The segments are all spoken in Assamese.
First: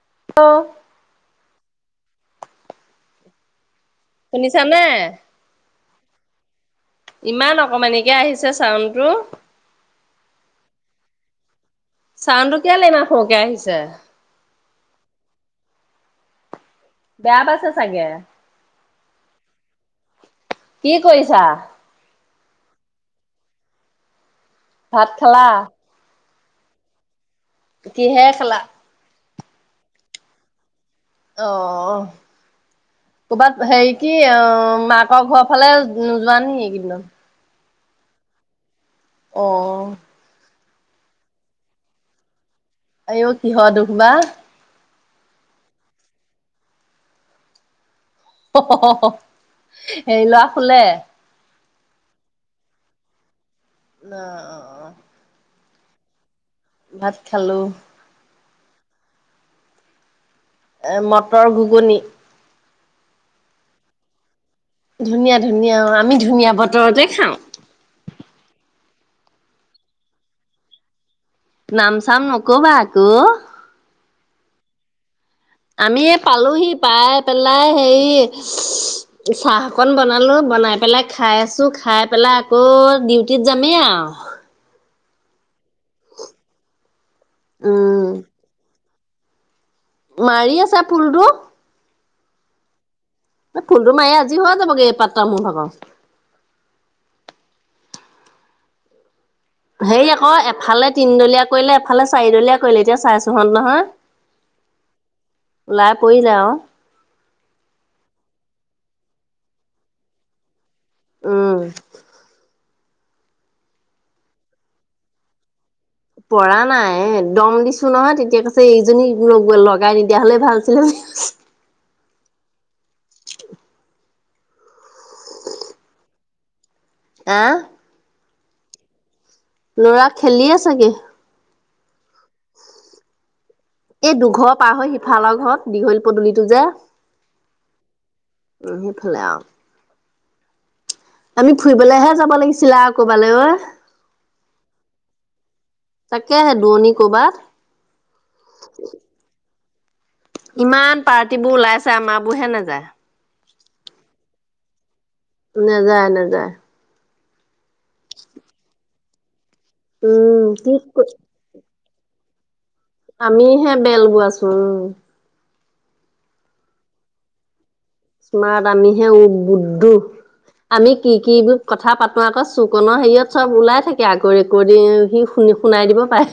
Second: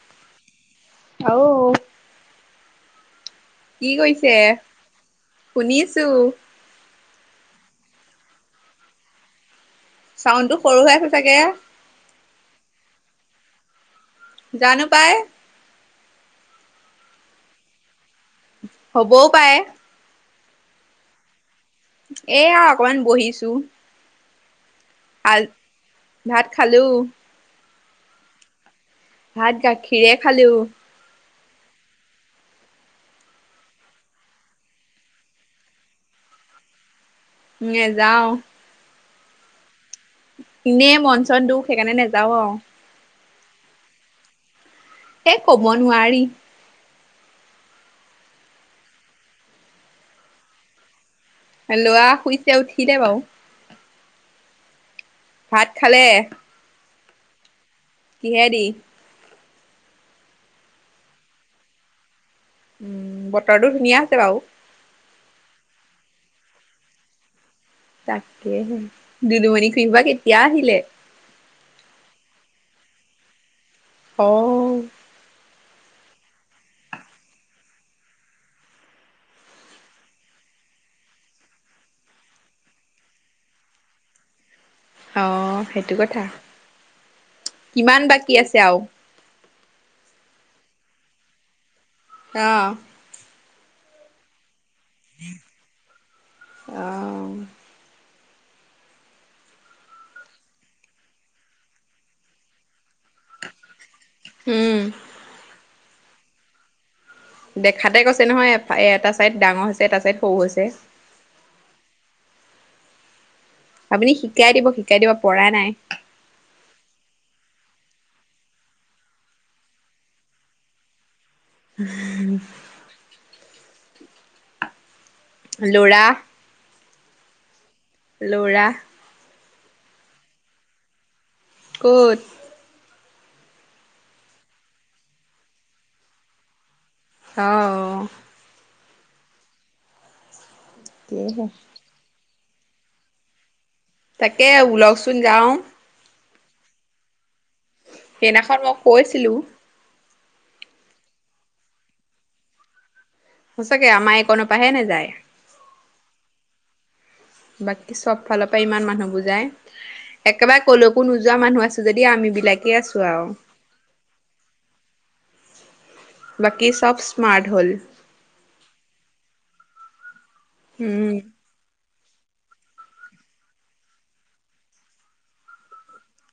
[unintelligible] অও কি কৰিছে? শুনিছানে? শুনিছ চু ইমান অকমানিকে আহিছে চাউনটো। চাউণ্ডটো সৰু হৈ আছে চাগে। চাউনটো কেলে ইমান সৰুকে আহিছে? জানো পায়। বেয়া পাইছে চাগে। হ'বও পাৱে কি কৰিছা? এয়া অকমান বহিছো। ভাত আল খালা? ভাত খালো। কি হেৰে খালা? ভাত গাখীৰে খালো। অ কৰ'বাত হেৰি কি অ মাকৰ ঘৰৰ ফালে নোযোৱা নে কি [unintelligible] নেযাওঁ। অ এনেই মন, চন দুখ সেইকাৰণে নাযাও আওঁ। আইও কিহৰ দুখ বা! সেই ক'ব নোৱাৰি। হে ল'ৰা শুলে? ল'ৰা শুইছে উঠিলে বাৰু। ন' অ', অ'। ভাত খালে? ভাত খালোঁ। কিহেদি? এ মটৰ ঘুগুনি। উম, বতৰটো ধুনীয়া আছে বাৰু। ধুনীয়া, ধুনীয়া, অ', আমি ধুনীয়া বতৰতে খাওঁ। তাকেহে। দুদুমণি খুহিবা, কেতিয়া আহিলে? নাম ছাম নকবা আক। অহ। আমি পালোহি। পাই পেলাই হে চাহ অকন বনালো, বনাই পেলাই খাই আছোঁ। খাই পেলাই আকৌ ডিউটিত যামেই আৰু। অ, সেইটো কথা। কিমান উম বাকী আছে আৰু? মাৰি আছা ফুলটো? আহ। ফুলটো মাৰি আজৰি হ' যাবগে এই পাত্তা মো ভাগ। অঁ হেই আকৌ। এফালে তিনদলীয়া কৰিলে, এফালে চাৰিডলীয়া কৰিলে। এতিয়া চাইছোঁহত নহয়। হম। ওলাই পৰিলে আৰু। দেখাতে কৈছে নহয় এফা- এটা চাইদ ডাঙৰ হৈছে এটা চাইদ সৰু হৈছে। উম্। আপুনি শিকাই দিব, শিকাই দিব পৰাই নাই। পৰা নাই, এ। দম দিছো নহয় তেতিয়া কৈছে এইজনী লগাই নিদিয়া হলে ভাল‌ আছিলে বুলি কৈছে। আ ল'ৰা, আহ? ল'ৰা, লৰা খেলিয়ে চাগে। ক'ত? এই দুঘৰ পাৰ হৈ সিফালৰ ঘৰত দীঘল পদলিটো যে। অ অহ। ইহি ফালে আও। আমি ফুৰিবলেহে যাব লাগিছ ছিলা ক'বালৈ ঐয়ে। তাকে ওলকচোন যাও। তাকেহে দোৱণী ক'বাত। সেইদিখন মই কৈছিলো। ইমান পাৰ্টিবোৰ ওলাইছে আমাৰবোৰ হে নাযায়। সঁচাকে আমাৰ কনপাহে নেযায়। নেযায় নেযায়। বাকী চব ফালৰ পৰা ইমান মানুহ বুজ যায় উম একেবাৰে কলকো নোযোৱা মানুহ আছে যদি আমি বিললোক আমি হে বেলগোৱাছো, উম। বাকী চব স্মাৰট হ'ল। স্মাৰ্ট আমিহে উ বুদ্ধো। আমি উম কি কিৰ কথা পাতো আপোনালোকৰ চুকনৰ হেৰিয়ত চব ওলাই থাকে আগৌ, ৰেকৰ্ডি, সি শুনি শুনাই দিব পাৰে।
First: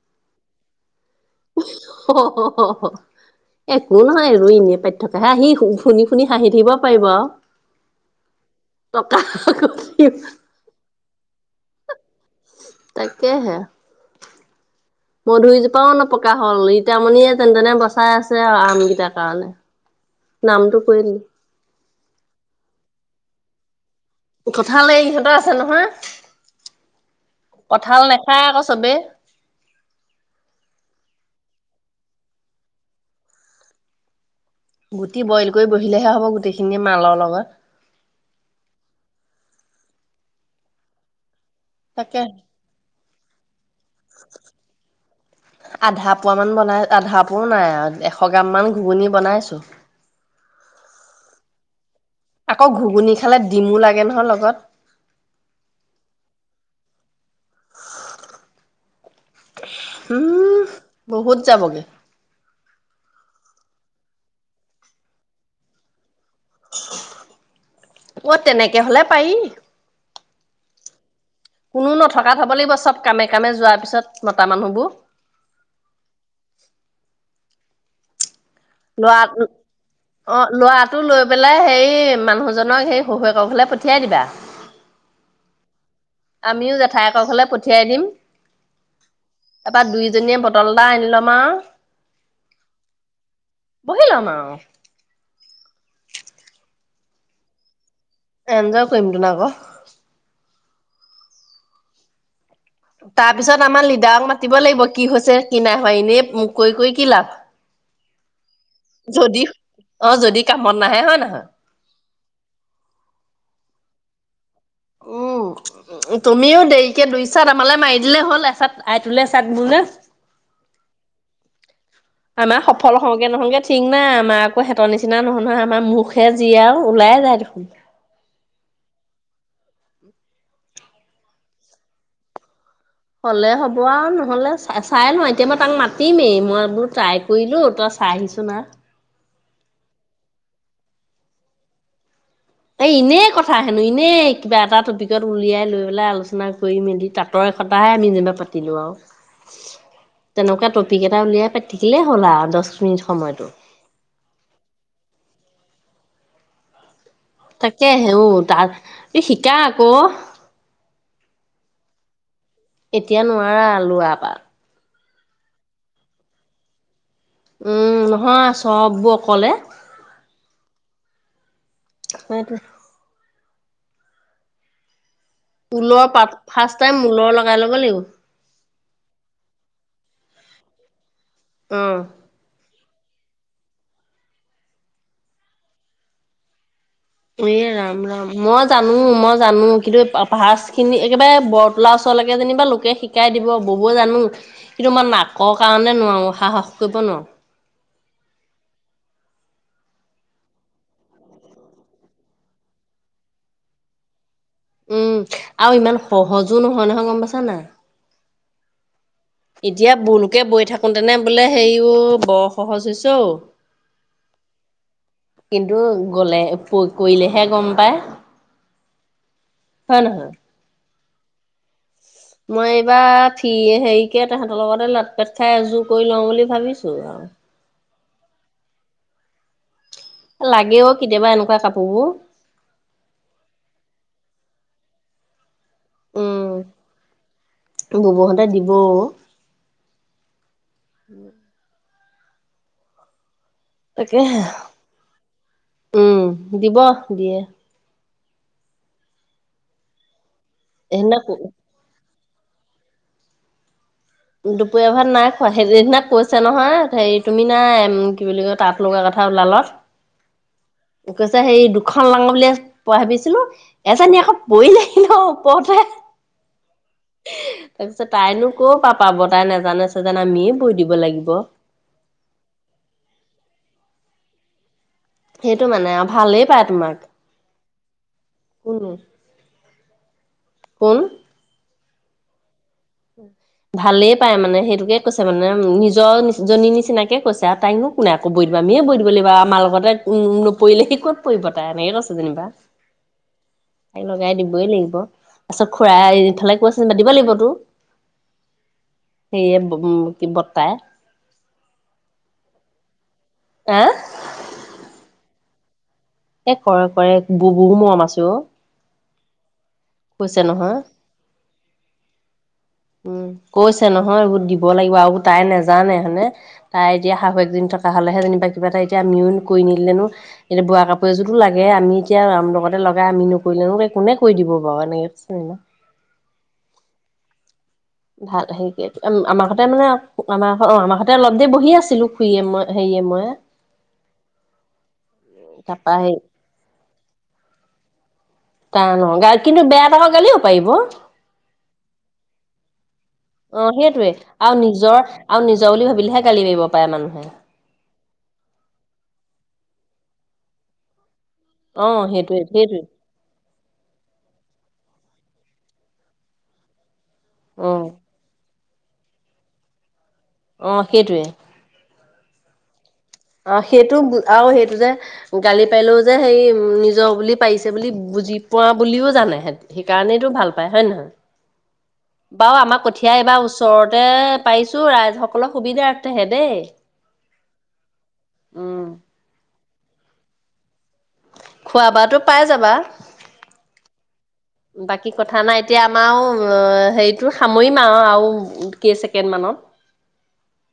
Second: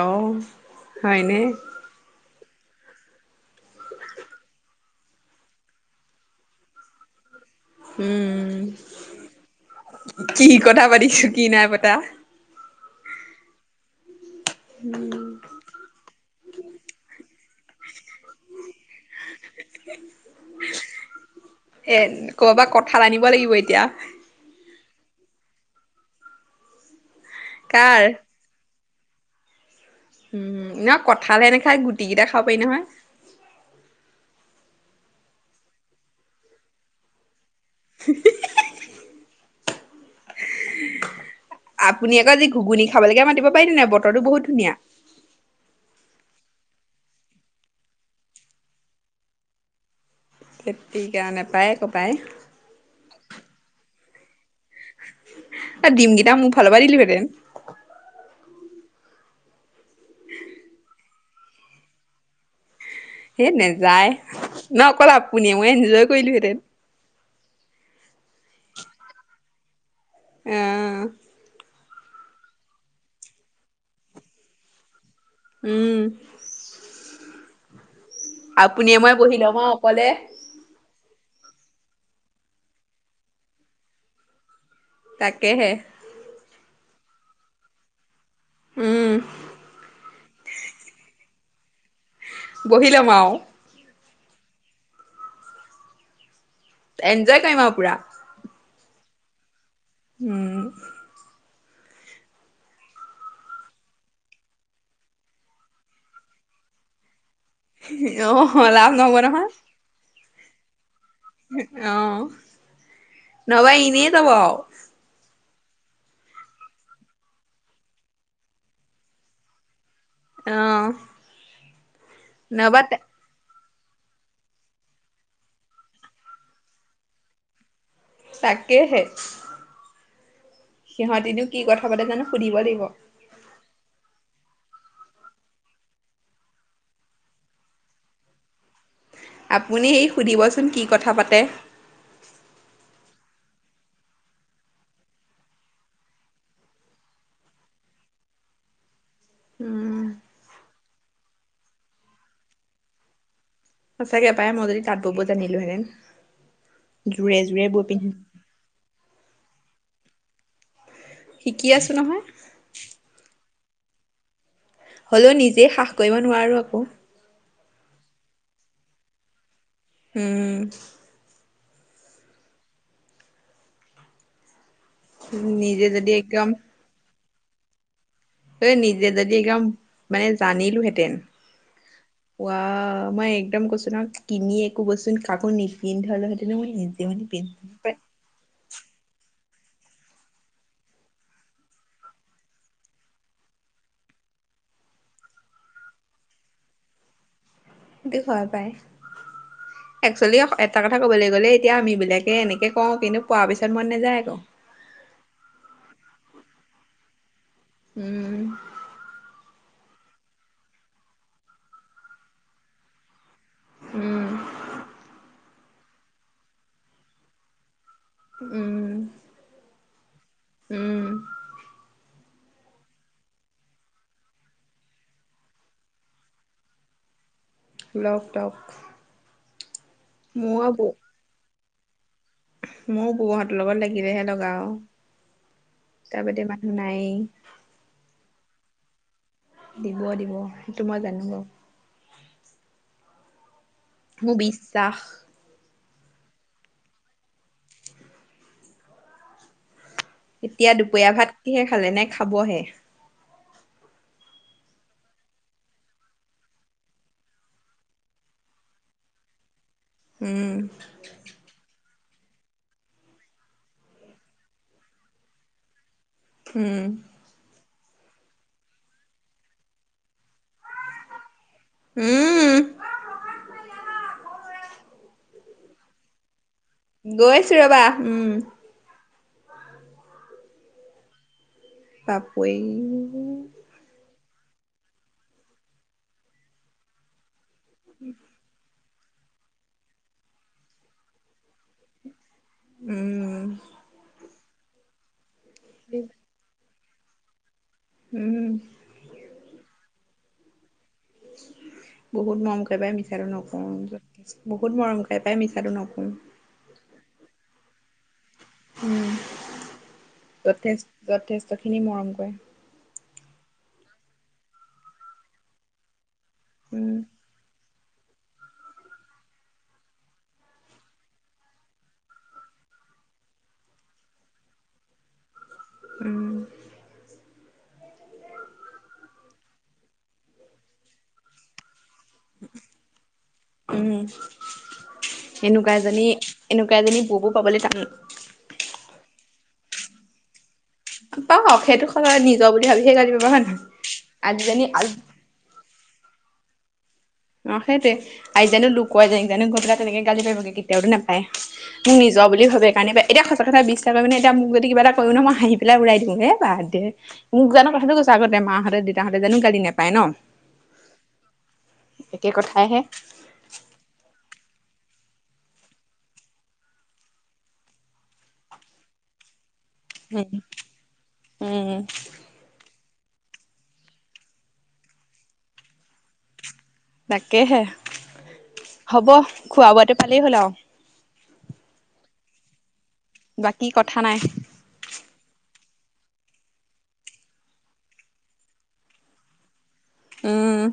অঁহ। হয়নে? অ' অ, একো নহয় ইনে পাতিথকা হে আহি, ই শুনি শুনি হাঁহি থাকিব পাৰিব আৰু। উম পকা কৰিম কি কথা পাতিছো, কি নাই পাত বা তাকাকেহে মধুৰিজোপাও নপকা হ'ল, ৰীতামণিয়ে যেন তেনে বচাই আছে আৰু আমকেইটাৰ কাৰণে, নামটো কৰিলো এ কৰ'বাত কথাাল আনিব লাগিব এতিয়া কঠাল এ' ইহঁতৰ আছে নহয়। কাৰ কঁঠাল নাখায় আকৌ চবেই। উম নহয় কঠালে এনে খাই, গুটিকেইটা খাব পাৰি নহয়। গুটি বইল কৰি বহিলেহে হ'ব, গোটেইখিনিে মালৰ লগত। [unintelligible] উ [unintelligible] আপুনি তাকে আকৌ আজি ঘুগুনি খাবলৈকে মাতিব পাৰি ন নাই, বতৰো বহুত ধুনীয়া। ভোপোৱা মান বনাই, আধা কাপোৰো নাই আৰু, এশ গ্ৰামান ঘুগুনি বনাইছো খেতি কাৰণে পায় ককায়ে আকৌ ঘুগুনি খালে ডিমো লাগে নহয় লগত। আৰু ডিমকিটা মোক ভালৰ পৰা দিলি হেঁতেন। উম, বহুত যাবগে। সেই নেযায়, ন অকল আপুনি মই এনজয় কৈলু হেতেন। ও' তেনেকে হলে পাৰি। আঁহ। কোনো নথকাত থ হব লাগিব, চব কামে কামে যোৱাৰ পিছত, মতা মানুহবোৰ। উম। আপুনিয়ে মই লৰা, বহি ল'ম আৰু অকলে অঁ লৰাটো লৈ পেলাই সেই মানুহজনক সেই শ কশলৈ পঠিয়াই দিবা। তাকেহে। ক' হলে পঠিয়াই দিম। উম তাৰপৰা দুই দুজনীয়ে বটল এটা আনি ল'ম আৰু বহি লম আৰু বহিলম আৰু এনজয় কৰিম আৰু পুৰা এনজয় কৰিম তো আকৌ উম তাৰ পিছত আমাৰ লিডাৰক মাতিব লাগিব কি হৈছে কি নাই হয় এনেই মোক কৰি কৰি কি লাভ আহ অ লভ নহব যদি নহয়। অ যদি কামত নাহে হয় ন অ নবায় ইনে য়াব উম তুমিও দেৰিকে দুই চাত আমালৈ মাৰি দিলে হ'ল এচাত আই তুলে চাত বোলে। আহ আমাৰ সফল হওঁগে নহগে চিঙমা আমাৰ আকৌ হঁতৰ নিচিনা নহয় নহয় আমাৰ মুখে যি আৰু ওলাই যায় দেখোন। তাকেইহে। সিহঁতিনো কি কথা পাতে জানো সুধিব লাগিব হলে হ'ব আৰু নহলে চ চাই লওঁ এতিয়া মই তাক মাতিমেই মই এইবোৰ ট্ৰাই কৰিলো তই চাই আহিছ না আপুনি এই সুধিবচোন কি কথা পাতে এই এনেই কথা হেনো এনেই কিবা এটা টপিকত উলিয়াই লৈ পেলাই আলোচনা কৰি মেলি তাঁতৰ এতাহে আমি যেনিবা পাতিলো আৰু উম, তেনেকুৱা টপিক এটা উলিয়াই পাতিকিলে হ'ল আৰু দহ মিনিট সময়তো সঁচাকে পায় মই য়দি তাঁত, বব জানিলো হেঁতেন তাকে হেও তাৰ এই শিকা আকৌ শিকি আছো নহয়। মৰা লোৱা পাত হ'লেও নিজেই হাহ কৰিব নোৱাৰো আকৌ উম নহয় চববোৰ অকলে উম হয়টো নিজে ঊলৰ যদি পাত একদম ফাৰ্ষ টাইম ঊলৰ লগ ভাল ল'ব লাগিব এ নিজে যদি একদম মানে জানিলোহেঁতেন। অ কোৱা অ মই একদম কৈছো ন কিনি একো বস্তু কাকো নিপিন্ধে হলেহেতেো মই মানে এ পিন্ধি ৰাম ৰাম মই জানো মই জানো কিন্তু পাহ খিনি একেবাৰে বৰৰতলাৰ ওচৰলৈকে যেনিবা লোকে শিকাই দিব ববুৱে জানো কিন্তু আমাৰ নাকৰ কাৰণে নোৱাৰো সাহস কৰিব নোৱাৰো। স ভাল পাই একচেলি এটা কথা কবলৈ গ'লে এতিয়া আম বিলাকে এনেকে কওঁ কিন্তু পোৱাৰ পিছত মন নেযায় আকৌ উম আৰু ইমান সহজো নহয় নহয় গম পাইছা না উম এতিয়া বুলোকে বৈ থাকোতেনে বোলে হেৰিও বৰ সহজ হৈছে উ', উম। কিন্তু গ'লে কৰিলেহে গম পায়। উম। হয় নহয়। উম। মই এইবাৰ ফ্ৰী হেৰিকে তহঁতৰ লগতে লাট পেট খাই এযোৰ কৰি লওঁ বুলি ভাবিছো আৰু। লক গক। লাগে অ' কেতিয়াবা এনেকুৱা কাপোৰ। বোৰ। ময়ো বৈ হতৰ লগত লাগিলেহে লগা আৰু। তাৰ বাদে উম মানুহ নাইয়েই। ববৌহঁতে দিব অ', দিব-দিব সেইটো মই জানো ন। মোৰ তাকেহে বিশ্বাস উম' দিব দিয়ে। এতিয়া দুপীয়া সেইদিনা ভাত কিহে খালে নে? খাবহে? দুপৰীয়া ভাত নাই খোৱা সেইদিনা কৈছে নহয় হেৰি তুমি নাই কি বুলি কয় তাঁত লগা কথা ওলাল, উম, কৈছে সেই খন লাঙ বুলি প ভাবিছিলো এজনী আকৌ পৰিলেহি নহয় ওপৰতে। উম। তাৰপিছত তাইনো কও পাপ ব তাই নাজানে চ যোন আমিয়ে বৈ দিব লাগিব। উম। সেইটো মানে আৰু ভালেই পায়। তোমাক গৈছো ৰবা উম। কোন কোন? পাপৰি। ভালেই পাই মানে সেইটোকে কৈছে মানে নিজৰ নি জনীৰ নিচিনাকে কৈছে। তাইনো কোনে আক বৈ দিব আমিয়ে বৈ বুলি আমাৰ লগতে উম নপৰিলে সি ক'ত পৰিব তাই এনেকে আছে যেনিবা। উম। ত লগাই দিবই লাগিব। পাছত খুৰা এফালে কৈছে মাদিব লাগিব তো। উম। সেইয়া উম। টি বৰ্তাই। বহুত মৰম কৰে পাই মি আহ [unintelligible] বহুত মৰম কৰে তাই মিছাটো নকম এ কৰে কৰে, বহুত মৰম আছে অঁ। উম। যথেছ যথেষ্টখিনি মৰম কৰে। উম কৈছে নহয় এইবোৰ দিব লাগিব আৰু এবোৰ তাই নেজানে হয়নে। উম তাই এতিয়া শাহুৱেকজনী থকা তাহ লেহে যেনিবা কিবা এটা এতিয়া আমিও কৰি নদিলেনো এতিয়া বোৱা কাপোৰ এযোৰতো লাগে আমি এতিয়া লগতে লগাই আমি নকৰিলেনো কোনে কৰি দিব। [unintelligible] উম। ভাল হেৰি কে, আমাৰ সতে মানে আমাৰ অ আমাৰ সতে অলপ দেৰি বহি আছিলো। খুৰীয়ে মই হেৰিয়ে মই উম, এনেকুৱা তাৰপা এজনী হেৰি -এনেকুৱা এজনী ব'ব পাবলৈ টান। তান অ, কিন্তু বেয়া পাব গালিও পাৰিব। পাওক, সেইটো [unintelligible] নিজৰ বুলি ভাবিহে গালি পাৰিব হয় অ', সেইটয়ে নহয় আৰু আজিজনী আজি নিজৰ আৰু নিজ- জৰ বুলি ভাবিলেহে গালি পাৰিব। পাৰে মানুহে অ', সেইটোৱে, আইজানো লোক কোৱা যায়, জানো গৈ পেলাই তেনেকৈ গালি পাৰিব নো, কেতিয়াওটো না অ [unintelligible] মোক নিজৰ সেইটোৱে বুলি ভাবে, সেইটোৱে কাৰণে এতিয়া সঁচা কথা বি বিশ্বাস কৰে মানে, এতিয়া মোক যদি কিবা এটা কৈও ন মই হাঁহি পেলাই উৰাই দিওঁ, হে বাদ দে। মোক অ জানো কথাটো কৈছে আগতে মাহঁতে দেউতাহঁতে জানো গালি নাপায়ে ন। অ', সেইটোৱে। একে কথাইহে। অ', সেইটো আৰু সেইটো যে গালি পাৰিলেও যে সেই নিজৰ বুলি পাৰিছে বুলি বুজি পোৱা বুলিও জানে, সেত উম, সেইকাৰণেইটো ভাল পায় হয়ে নহয়, উম, বাৰু আমাৰ কঠ এতিয়া এইবাৰ ওচৰতে পাৰিছোঁ ৰাইজসকলৰ সুবিধাৰথেহে দেই। তাকেহে হ'ব খোৱা বোৱাটো পালেই হ'ল আৰু। খোৱা বোৱাটো পাই যাবা। বাকী কথা নাই। বাকী কথা নাই এতিয়া আমাৰ আও হেৰিটো সামৰিম আৰু আৰু কেই ছেকেণ্ড মানত। উম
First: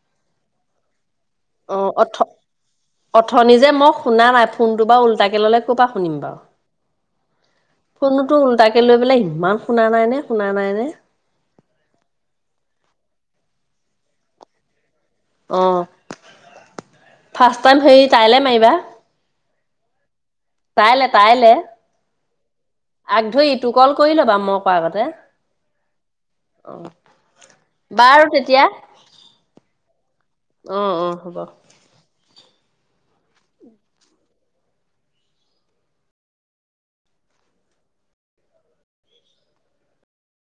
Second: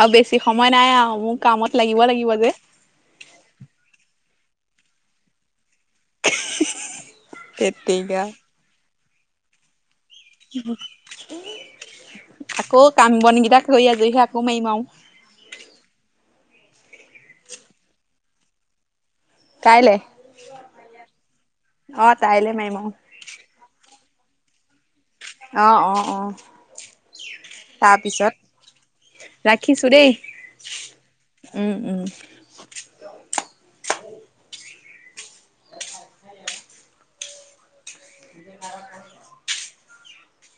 আৰু বেছি সময় নাই আৰু মোক অঁ, অথ অথনি যে মই শুনা নাই ফোনটো বা ওল্টাকে ল'লে ক'পা শুনিম বাৰু, ধেত তেৰিকা। ফোনোতো ওল্টাকে লৈ পেলাই ইমান শুনা নাই নে? শুনা নাই নে আকৌ কাম বনকেইটা কৰি আজৰি হৈ আকৌ মাৰিম আও অ ফাৰ্ষ্ট টাইম সেই তাইলে মাৰিবা কাইলে তাইলে তাইলে অ', কাইলে মাৰিম আৰু আগ ধৰি ইটো কল কৰি ল'বা মই কৰা আগতে অ অ অ অ বাৰু তেতিয়া তাৰপিছত ৰাখিছো দেই অ অ হ'ব উম উম [unintelligible]